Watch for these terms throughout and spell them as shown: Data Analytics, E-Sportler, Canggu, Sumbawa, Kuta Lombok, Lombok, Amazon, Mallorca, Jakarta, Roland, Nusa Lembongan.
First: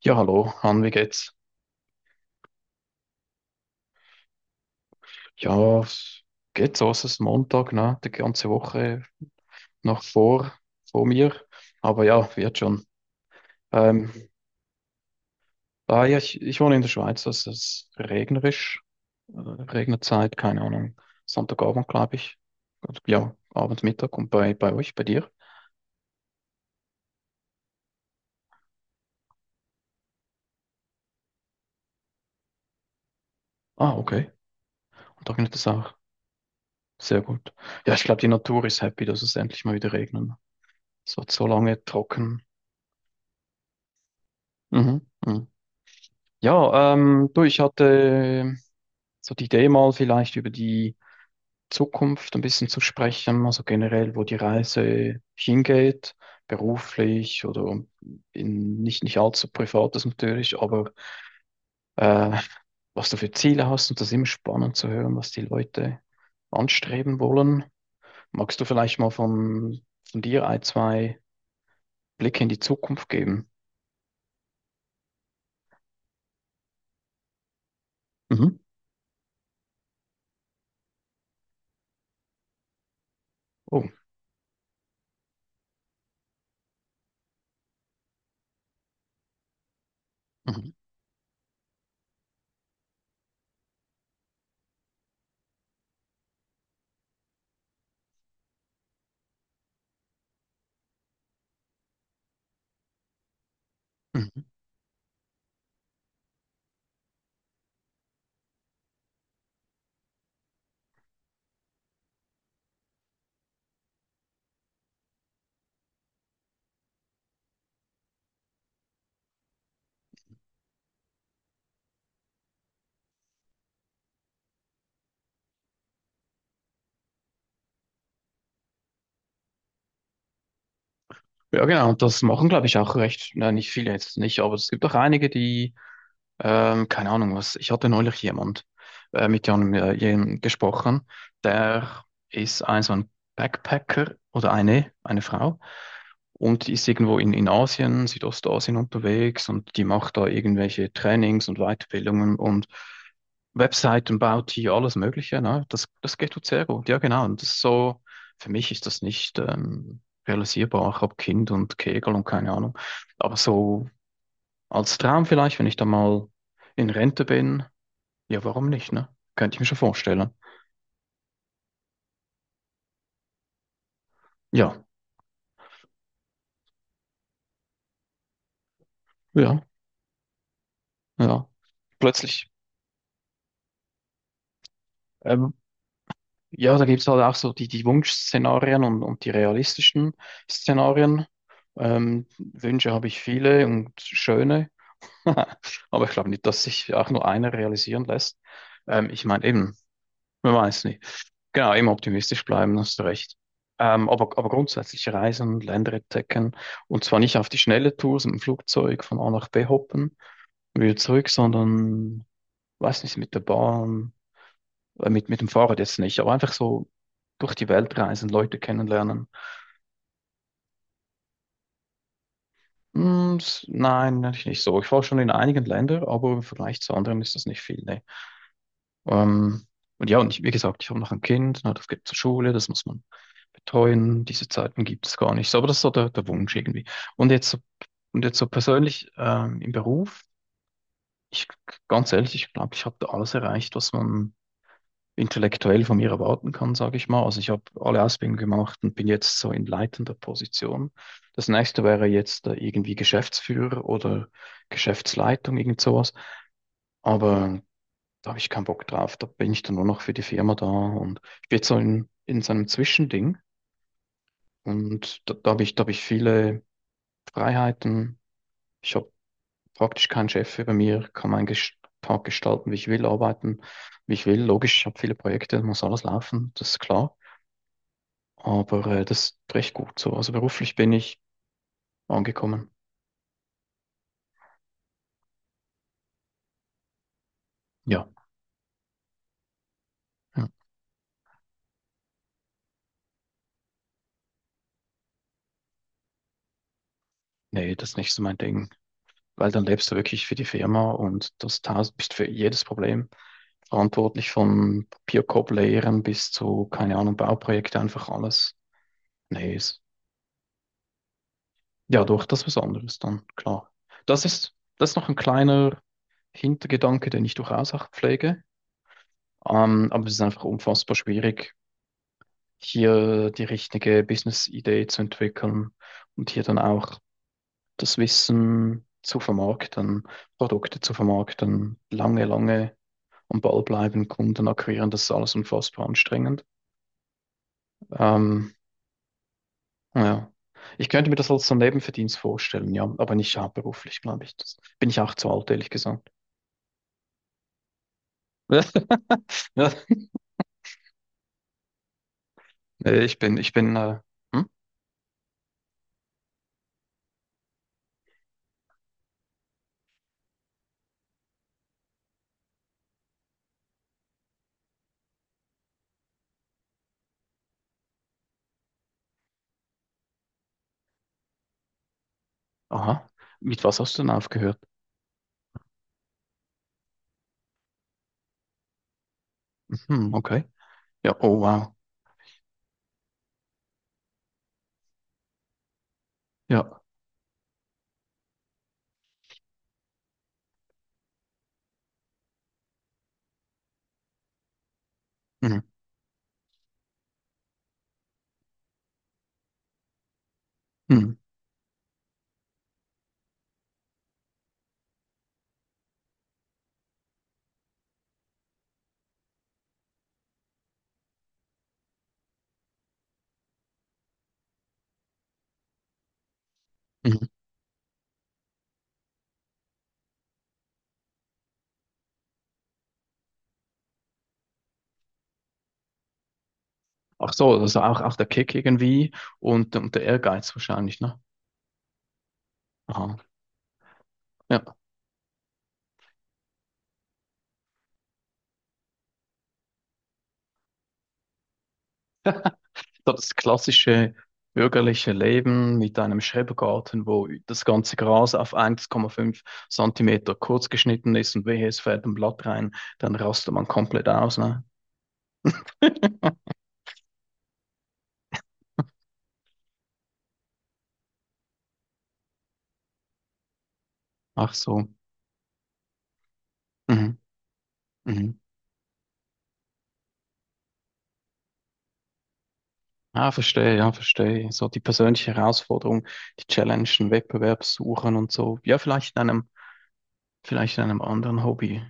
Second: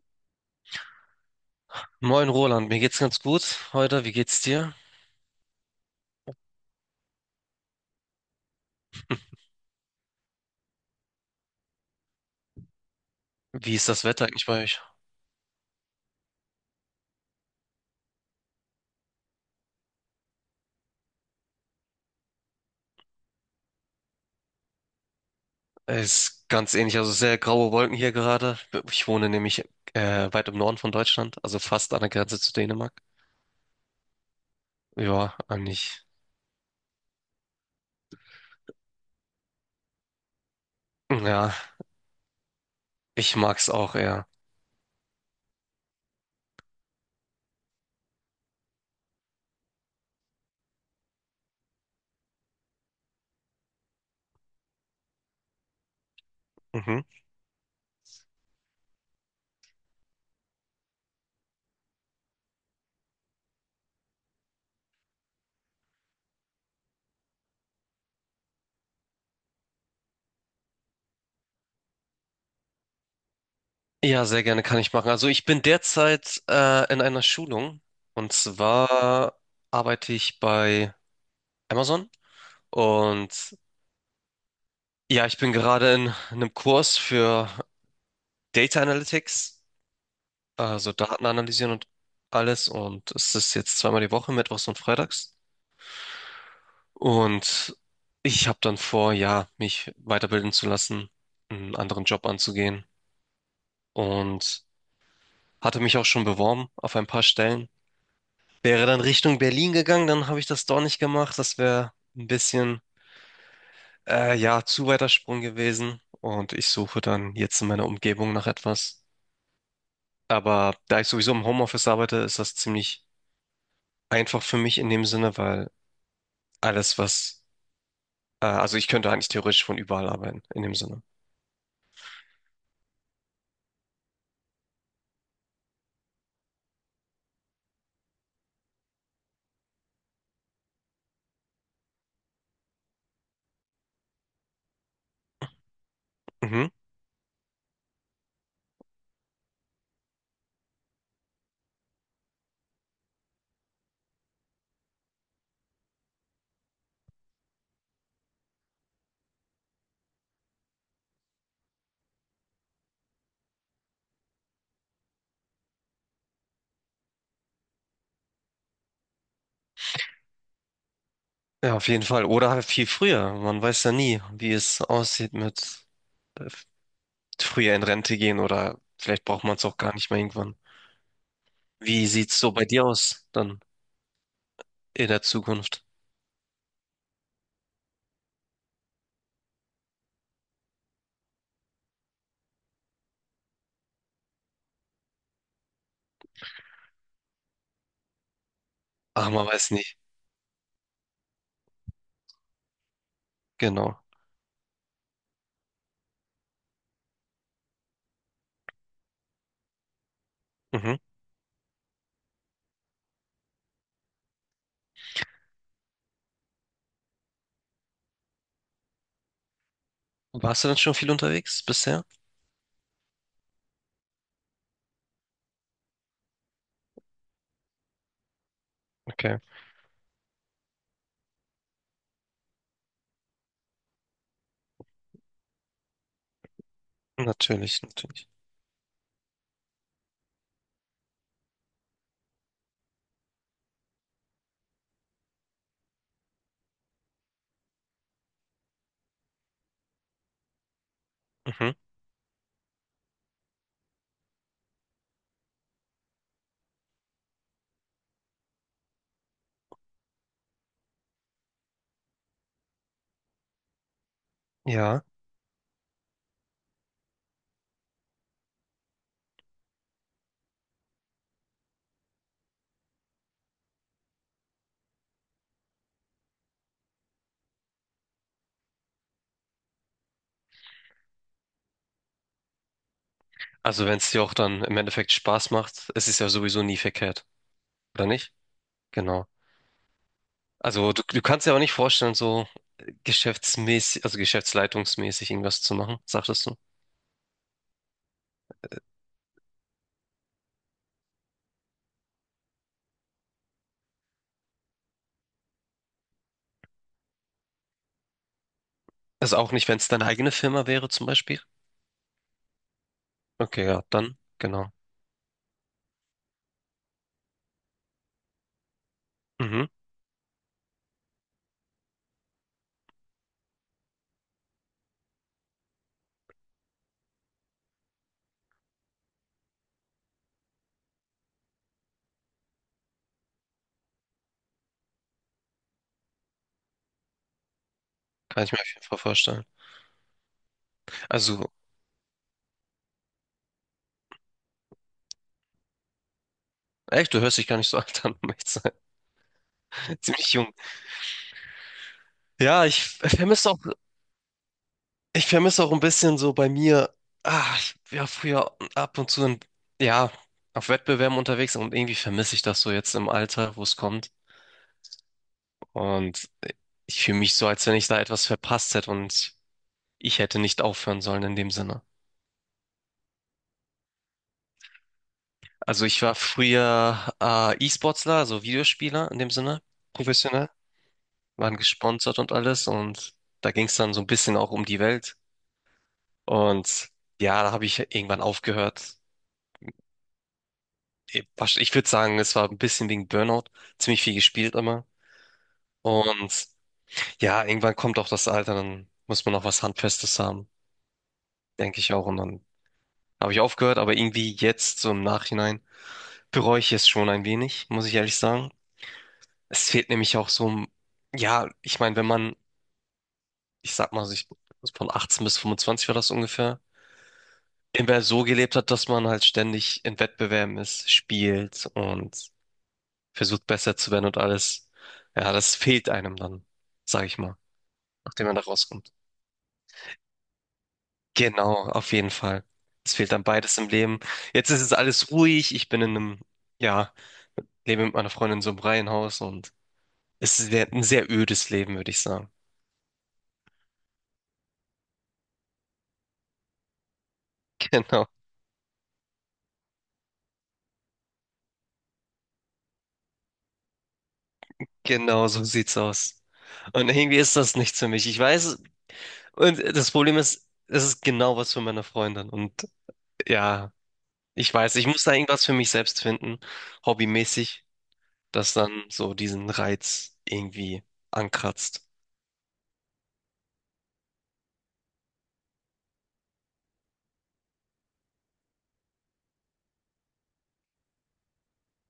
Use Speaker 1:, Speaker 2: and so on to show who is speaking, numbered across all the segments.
Speaker 1: Ja, hallo, Han, wie geht's?
Speaker 2: Moin Roland, mir geht's ganz gut heute. Wie geht's dir?
Speaker 1: Ja, es geht so, es ist Montag, ne? Die ganze Woche noch vor mir. Aber ja, wird schon.
Speaker 2: Wie ist das
Speaker 1: Ähm,
Speaker 2: Wetter eigentlich bei euch?
Speaker 1: ja, ich wohne in der Schweiz, es ist regnerisch. Regnerzeit, keine Ahnung. Sonntagabend, glaube ich. Und ja, Abend, Mittag und bei euch, bei dir.
Speaker 2: Es ist ganz ähnlich, also sehr graue Wolken hier gerade. Ich wohne nämlich weit im Norden von Deutschland, also fast an der Grenze zu Dänemark.
Speaker 1: Ah, okay. Und da
Speaker 2: Ja,
Speaker 1: regnet es auch.
Speaker 2: eigentlich.
Speaker 1: Sehr gut. Ja, ich glaube, die Natur ist happy, dass es endlich mal wieder regnet. Es wird so
Speaker 2: Ja,
Speaker 1: lange trocken.
Speaker 2: ich mag's auch eher.
Speaker 1: Mhm, mhm. Ja, du, ich hatte so die Idee, mal vielleicht über die Zukunft ein bisschen zu sprechen, also generell, wo die Reise hingeht,
Speaker 2: Mhm.
Speaker 1: beruflich oder in nicht allzu privates natürlich, aber äh, was du für Ziele hast, und das ist immer spannend zu hören, was die Leute anstreben wollen. Magst du vielleicht mal von dir ein, zwei Blicke in die Zukunft geben?
Speaker 2: Ja, sehr gerne kann ich machen. Also ich bin derzeit in einer Schulung, und
Speaker 1: Mhm.
Speaker 2: zwar arbeite ich bei Amazon. Und
Speaker 1: Oh.
Speaker 2: ja, ich bin gerade in einem Kurs für Data Analytics,
Speaker 1: Mhm.
Speaker 2: also Daten analysieren und alles. Und es ist jetzt zweimal die Woche, mittwochs und freitags. Und ich habe dann vor, ja, mich weiterbilden zu lassen, einen anderen Job anzugehen,
Speaker 1: Mhm.
Speaker 2: und hatte mich auch schon beworben auf ein paar Stellen. Wäre dann Richtung Berlin gegangen, dann habe ich das doch nicht gemacht. Das wäre ein bisschen, ja, zu weiter Sprung gewesen. Und ich suche dann jetzt in meiner Umgebung nach etwas. Aber da ich sowieso im Homeoffice arbeite, ist das ziemlich einfach für mich in dem Sinne, weil alles, was also ich könnte eigentlich theoretisch von überall arbeiten, in dem Sinne.
Speaker 1: Ja, genau, und das machen, glaube ich, auch recht, nein, nicht viele jetzt nicht, aber es gibt auch einige, die keine Ahnung was. Ich hatte neulich jemand, mit gesprochen, der ist ein so ein Backpacker, oder eine Frau, und
Speaker 2: Mhm.
Speaker 1: die ist irgendwo in Asien, Südostasien unterwegs, und die macht da irgendwelche Trainings und Weiterbildungen und Webseiten baut hier, alles Mögliche. Ne? Das geht gut, sehr gut. Ja, genau. Und das ist so, für mich ist das nicht realisierbar. Ich habe Kind und Kegel und keine Ahnung. Aber so als Traum vielleicht, wenn ich da mal in Rente bin. Ja, warum nicht, ne? Könnte ich mir schon vorstellen.
Speaker 2: Ja, auf jeden Fall. Oder halt viel früher. Man weiß ja nie, wie es
Speaker 1: Ja,
Speaker 2: aussieht mit äh, früher in Rente gehen, oder vielleicht braucht man
Speaker 1: ja,
Speaker 2: es auch gar nicht mehr irgendwann.
Speaker 1: ja.
Speaker 2: Wie sieht's
Speaker 1: Plötzlich,
Speaker 2: so bei dir aus dann in der
Speaker 1: ähm,
Speaker 2: Zukunft?
Speaker 1: ja, da gibt es halt auch so die Wunschszenarien und die realistischen Szenarien. Wünsche habe ich viele und schöne. Aber ich glaube nicht, dass sich auch nur einer realisieren lässt. Ich
Speaker 2: Ach,
Speaker 1: meine
Speaker 2: man weiß
Speaker 1: eben,
Speaker 2: nicht.
Speaker 1: man weiß nie. Genau, immer optimistisch bleiben, hast du recht.
Speaker 2: Genau.
Speaker 1: Aber grundsätzlich reisen, Länder entdecken, und zwar nicht auf die schnelle Tour, so mit dem Flugzeug von A nach B hoppen und wieder
Speaker 2: Mhm.
Speaker 1: zurück, sondern, weiß nicht, mit der Bahn, mit dem Fahrrad jetzt nicht, aber einfach so durch die Welt reisen, Leute kennenlernen.
Speaker 2: Warst du denn schon viel unterwegs bisher?
Speaker 1: Hm, nein, natürlich nicht so. Ich war schon in einigen Ländern, aber im Vergleich zu anderen ist das nicht viel, ne.
Speaker 2: Okay.
Speaker 1: Ähm, und ja, wie gesagt, ich habe noch ein Kind, na, das geht zur Schule, das muss man betreuen. Diese Zeiten gibt es gar nicht. So, aber das ist so der Wunsch irgendwie. Und jetzt so,
Speaker 2: Natürlich,
Speaker 1: und
Speaker 2: natürlich.
Speaker 1: jetzt so persönlich im Beruf, ich ganz ehrlich, ich glaube, ich habe da alles erreicht, was man intellektuell von mir erwarten kann, sage ich mal. Also ich habe alle Ausbildungen gemacht und bin jetzt so in leitender Position. Das
Speaker 2: Mhm.
Speaker 1: nächste wäre jetzt irgendwie Geschäftsführer oder Geschäftsleitung, irgend sowas. Aber da habe ich keinen Bock drauf. Da bin ich dann nur noch für die Firma da, und ich bin jetzt so in so einem Zwischending,
Speaker 2: Ja.
Speaker 1: und da habe ich viele Freiheiten. Ich habe praktisch keinen Chef über mir, kann meinen Tag gestalten, wie ich will, arbeiten, wie ich will. Logisch, ich habe viele Projekte, muss alles laufen, das ist klar. Aber das ist recht gut so. Also beruflich bin ich angekommen.
Speaker 2: Also wenn es dir auch dann im Endeffekt Spaß macht, es ist ja sowieso nie verkehrt, oder
Speaker 1: Ja.
Speaker 2: nicht? Genau.
Speaker 1: Ja.
Speaker 2: Also du kannst dir aber nicht vorstellen, so geschäftsmäßig, also geschäftsleitungsmäßig irgendwas zu machen, sagtest du?
Speaker 1: Nee, das ist nicht so mein Ding. Weil dann lebst du wirklich für die Firma und das tausend, bist für jedes Problem verantwortlich, von Papierkorb leeren bis zu, keine Ahnung, Bauprojekte, einfach alles.
Speaker 2: Also auch
Speaker 1: Nee,
Speaker 2: nicht, wenn
Speaker 1: ist
Speaker 2: es deine eigene Firma wäre zum Beispiel?
Speaker 1: ja doch das was anderes dann,
Speaker 2: Okay,
Speaker 1: klar.
Speaker 2: ja, dann,
Speaker 1: Das ist,
Speaker 2: genau.
Speaker 1: das ist noch ein kleiner Hintergedanke, den ich durchaus auch pflege.
Speaker 2: Mhm,
Speaker 1: Aber es ist einfach unfassbar schwierig, hier die richtige Business-Idee zu entwickeln und hier dann auch das Wissen zu vermarkten, Produkte zu vermarkten, lange, lange am Ball bleiben, Kunden akquirieren, das ist alles unfassbar anstrengend.
Speaker 2: kann
Speaker 1: Ähm,
Speaker 2: ich mir auf jeden Fall vorstellen.
Speaker 1: ja. Ich könnte mir das als
Speaker 2: Also,
Speaker 1: so einen Nebenverdienst vorstellen, ja, aber nicht hauptberuflich, glaube ich. Das bin ich auch zu alt, ehrlich gesagt.
Speaker 2: echt, du hörst dich gar nicht so alt an, um echt zu sein.
Speaker 1: Ja,
Speaker 2: Ziemlich jung. Ja, ich
Speaker 1: nee,
Speaker 2: vermisse auch,
Speaker 1: hm?
Speaker 2: ich vermisse auch ein bisschen so bei mir, ah, ich war früher ab und zu in, ja, auf Wettbewerben unterwegs, und irgendwie vermisse ich das so jetzt im Alter, wo es kommt. Und ich fühle mich so, als wenn ich da etwas verpasst hätte und ich hätte nicht aufhören sollen in dem Sinne.
Speaker 1: Aha. Mit was hast du denn aufgehört?
Speaker 2: Also ich war früher E-Sportler, also Videospieler in dem Sinne,
Speaker 1: Hm, okay.
Speaker 2: professionell,
Speaker 1: Ja, oh
Speaker 2: waren
Speaker 1: wow.
Speaker 2: gesponsert und alles, und da ging es dann so ein bisschen auch um die Welt,
Speaker 1: Ja.
Speaker 2: und ja, da habe ich irgendwann aufgehört. Ich würde sagen, es war ein bisschen wegen Burnout, ziemlich viel gespielt immer,
Speaker 1: Mhm.
Speaker 2: und ja, irgendwann kommt auch das Alter, dann muss man auch was Handfestes haben,
Speaker 1: Mhm.
Speaker 2: denke ich auch, und dann habe ich aufgehört, aber irgendwie jetzt so im Nachhinein bereue ich es schon ein wenig, muss ich ehrlich sagen. Es fehlt nämlich auch so, ein- ja, ich meine, wenn man, ich sag mal, sich von 18 bis 25 war das ungefähr,
Speaker 1: Mhm.
Speaker 2: immer so gelebt hat, dass man halt ständig in Wettbewerben ist, spielt und versucht besser zu werden und alles. Ja, das fehlt einem dann, sag ich
Speaker 1: Ach
Speaker 2: mal,
Speaker 1: so, also auch, auch der
Speaker 2: nachdem man da
Speaker 1: Kick
Speaker 2: rauskommt.
Speaker 1: irgendwie und der Ehrgeiz wahrscheinlich, ne?
Speaker 2: Genau, auf jeden Fall. Es fehlt
Speaker 1: Aha.
Speaker 2: dann beides im Leben. Jetzt ist es
Speaker 1: Ja.
Speaker 2: alles ruhig. Ich bin in einem, ja, lebe mit meiner Freundin in so einem Reihenhaus, und es ist sehr- ein sehr ödes Leben, würde ich sagen.
Speaker 1: So das klassische bürgerliche Leben mit einem Schrebergarten, wo das ganze
Speaker 2: Genau,
Speaker 1: Gras auf 1,5 Zentimeter kurz geschnitten ist und wehe, es fällt ein Blatt rein, dann rastet man komplett aus, ne?
Speaker 2: genau so sieht's aus. Und irgendwie ist das nichts für mich. Ich weiß. Und das Problem ist, es ist genau was für meine Freundin. Und ja, ich
Speaker 1: Ach
Speaker 2: weiß, ich
Speaker 1: so.
Speaker 2: muss da irgendwas für mich selbst finden,
Speaker 1: Mhm.
Speaker 2: hobbymäßig,
Speaker 1: Mhm.
Speaker 2: das dann so diesen Reiz irgendwie ankratzt.
Speaker 1: Ah, verstehe, ja, verstehe. So die persönliche Herausforderung, die Challenge, den Wettbewerb suchen und so. Ja, vielleicht in einem anderen Hobby.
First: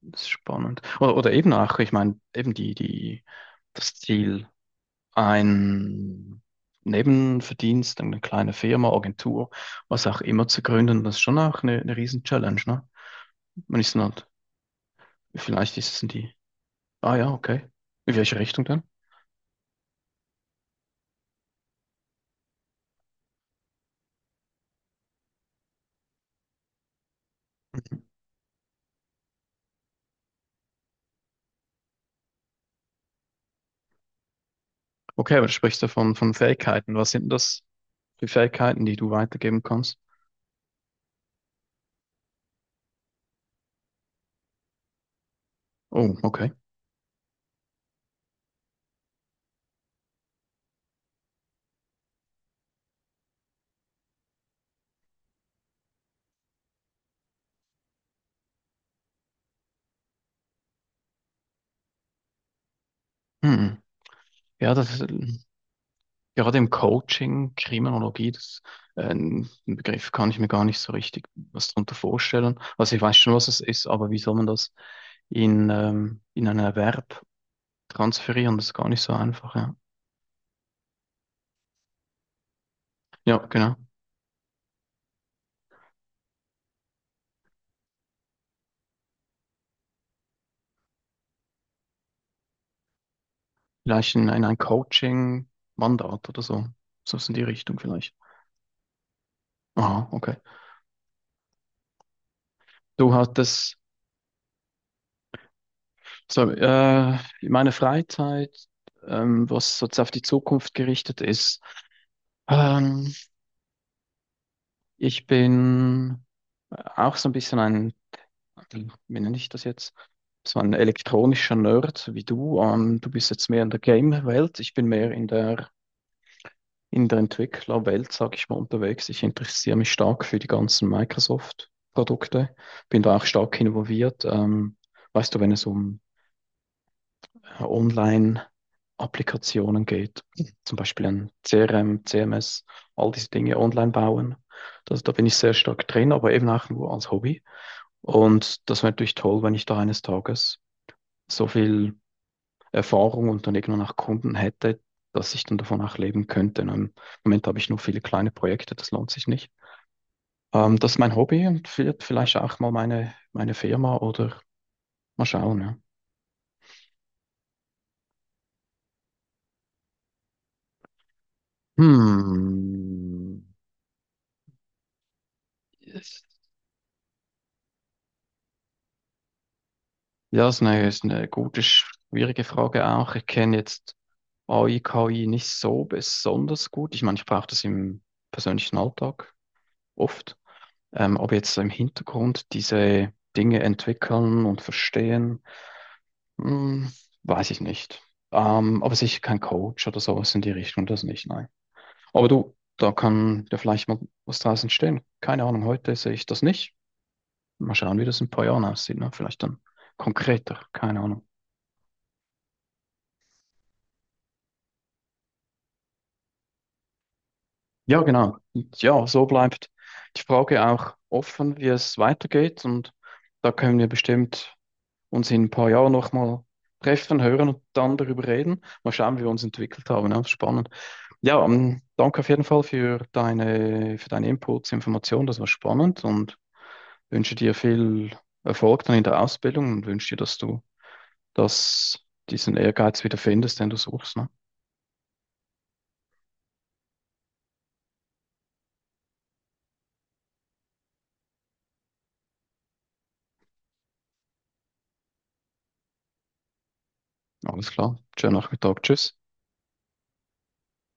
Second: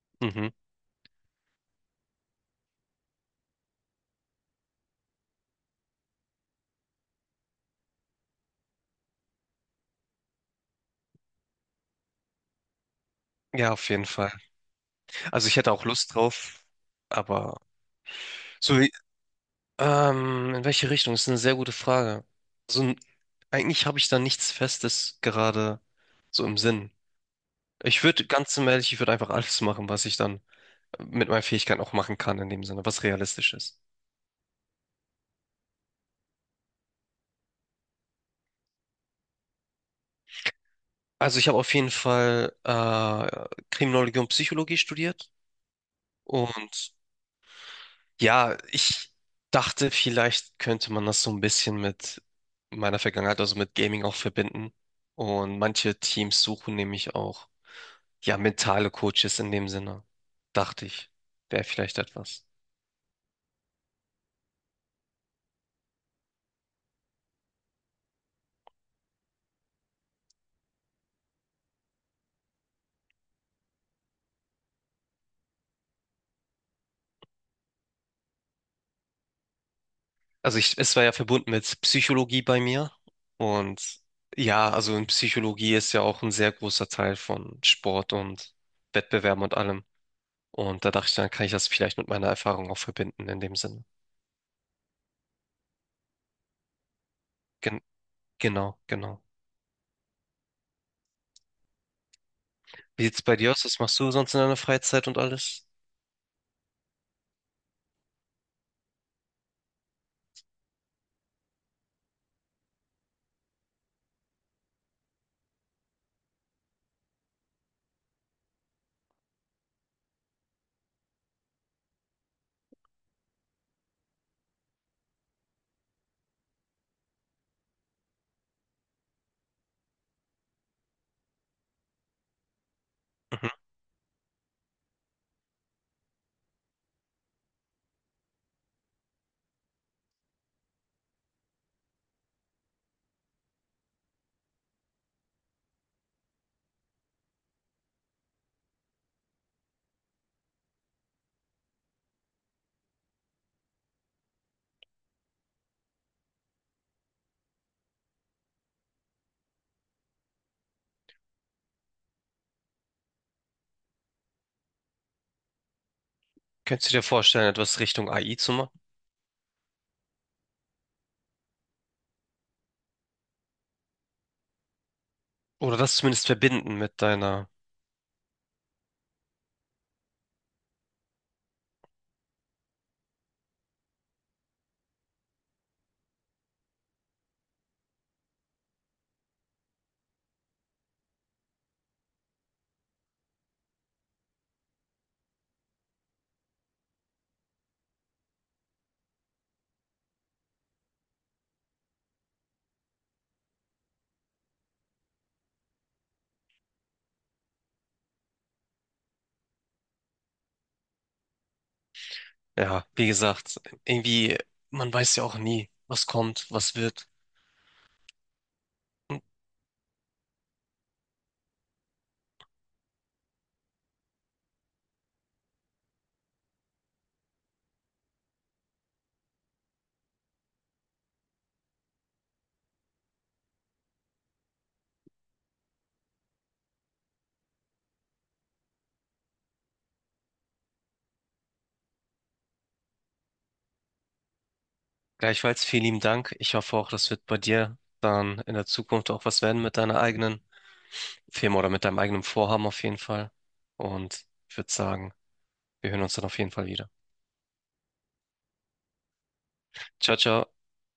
Speaker 1: Das ist
Speaker 2: Mhm.
Speaker 1: spannend. Oder eben auch, ich meine, eben das Ziel, ein Nebenverdienst, eine kleine Firma, Agentur, was auch immer zu gründen, das ist schon auch eine Riesen-Challenge, ne?
Speaker 2: Ja,
Speaker 1: Man
Speaker 2: auf
Speaker 1: ist dann
Speaker 2: jeden
Speaker 1: halt,
Speaker 2: Fall. Also ich hätte
Speaker 1: vielleicht
Speaker 2: auch
Speaker 1: ist es
Speaker 2: Lust
Speaker 1: die,
Speaker 2: drauf,
Speaker 1: ah ja,
Speaker 2: aber
Speaker 1: okay. In welche Richtung
Speaker 2: so,
Speaker 1: denn?
Speaker 2: in welche Richtung? Das ist eine sehr gute Frage. So, ein- eigentlich habe ich da nichts Festes gerade so im Sinn. Ich würde, ganz zum ehrlich, ich würde einfach alles machen, was ich dann mit meinen Fähigkeiten auch machen kann in dem Sinne, was realistisch ist.
Speaker 1: Okay, aber du sprichst ja von Fähigkeiten. Was sind denn das für Fähigkeiten, die du weitergeben kannst?
Speaker 2: Also ich habe auf jeden Fall Kriminologie und Psychologie studiert,
Speaker 1: Oh, okay.
Speaker 2: und ja, ich dachte, vielleicht könnte man das so ein bisschen mit meiner Vergangenheit, also mit Gaming auch verbinden. Und manche Teams suchen nämlich auch ja mentale Coaches in dem Sinne, dachte ich, wäre vielleicht etwas.
Speaker 1: Hm. Ja, das ist, gerade im Coaching, Kriminologie, das, ein Begriff, kann ich mir gar nicht so richtig was darunter vorstellen. Also ich weiß schon, was es ist, aber wie soll man das in einen Erwerb transferieren? Das ist gar nicht so einfach, ja.
Speaker 2: Also ich, es war ja verbunden mit Psychologie bei mir,
Speaker 1: Ja, genau.
Speaker 2: und ja, also in Psychologie ist ja auch ein sehr großer Teil von Sport und Wettbewerben und allem. Und da dachte ich, dann kann ich das vielleicht mit meiner Erfahrung auch verbinden in dem Sinne.
Speaker 1: Vielleicht in ein Coaching-Mandat oder so. So ist in die Richtung
Speaker 2: Gen
Speaker 1: vielleicht.
Speaker 2: genau, genau.
Speaker 1: Aha, okay.
Speaker 2: Wie
Speaker 1: Du
Speaker 2: sieht's bei dir aus?
Speaker 1: hattest
Speaker 2: Was machst du sonst in deiner Freizeit und alles?
Speaker 1: so, meine Freizeit, was so auf die Zukunft gerichtet ist. Ähm, Ich bin auch so ein bisschen ein, wie nenne ich das jetzt? So ein elektronischer Nerd so wie du. Du bist jetzt mehr in der Game-Welt. Ich bin mehr in der Entwicklerwelt, sage ich mal, unterwegs. Ich interessiere mich stark für die ganzen Microsoft-Produkte. Bin da auch
Speaker 2: Mhm.
Speaker 1: stark involviert. Weißt du, wenn es um Online-Applikationen geht, zum Beispiel ein CRM, CMS, all diese Dinge online bauen. Da bin ich sehr stark drin, aber eben auch nur als Hobby. Und das wäre natürlich toll, wenn ich da eines Tages so viel Erfahrung und dann irgendwann auch Kunden hätte, dass ich dann davon auch leben könnte. Und im Moment habe ich nur viele kleine Projekte, das lohnt sich nicht. Das ist mein Hobby und wird vielleicht auch mal meine Firma oder mal schauen. Ja.
Speaker 2: Könntest du dir vorstellen, etwas Richtung AI zu machen?
Speaker 1: Hm.
Speaker 2: Oder das
Speaker 1: Yes.
Speaker 2: zumindest verbinden mit deiner,
Speaker 1: Ja, ist eine gute, schwierige Frage auch. Ich kenne jetzt AI, KI nicht so besonders gut. Ich meine, ich brauche das im persönlichen Alltag oft. Ob jetzt so im Hintergrund diese Dinge entwickeln und verstehen, hm, weiß ich nicht. Aber sicher kein Coach oder sowas in die Richtung, das nicht, nein. Aber du, da kann ja vielleicht mal was draus entstehen. Keine Ahnung, heute sehe ich das nicht. Mal schauen, wie das in ein paar Jahren aussieht, ne? Vielleicht dann konkreter, keine Ahnung.
Speaker 2: ja, wie gesagt, irgendwie, man weiß ja auch nie, was kommt, was wird.
Speaker 1: Ja, genau. Und ja,
Speaker 2: Und
Speaker 1: so bleibt die Frage auch offen, wie es weitergeht, und da können wir bestimmt uns in ein paar Jahren nochmal treffen, hören und dann darüber reden. Mal schauen, wie wir uns entwickelt haben. Ja, spannend. Ja, danke auf jeden Fall für für deine Inputs, Informationen. Das war spannend, und wünsche dir viel Erfolg dann in der Ausbildung und wünsche dir, dass du das, diesen Ehrgeiz wieder findest, den du suchst. Ne?
Speaker 2: gleichfalls vielen lieben Dank. Ich hoffe auch, das wird bei dir dann in der Zukunft auch was werden mit deiner eigenen Firma oder mit deinem eigenen Vorhaben auf jeden Fall. Und ich würde sagen, wir hören uns dann auf jeden Fall wieder.
Speaker 1: Alles klar. Schönen Nachmittag. Tschüss.
Speaker 2: Ciao, ciao.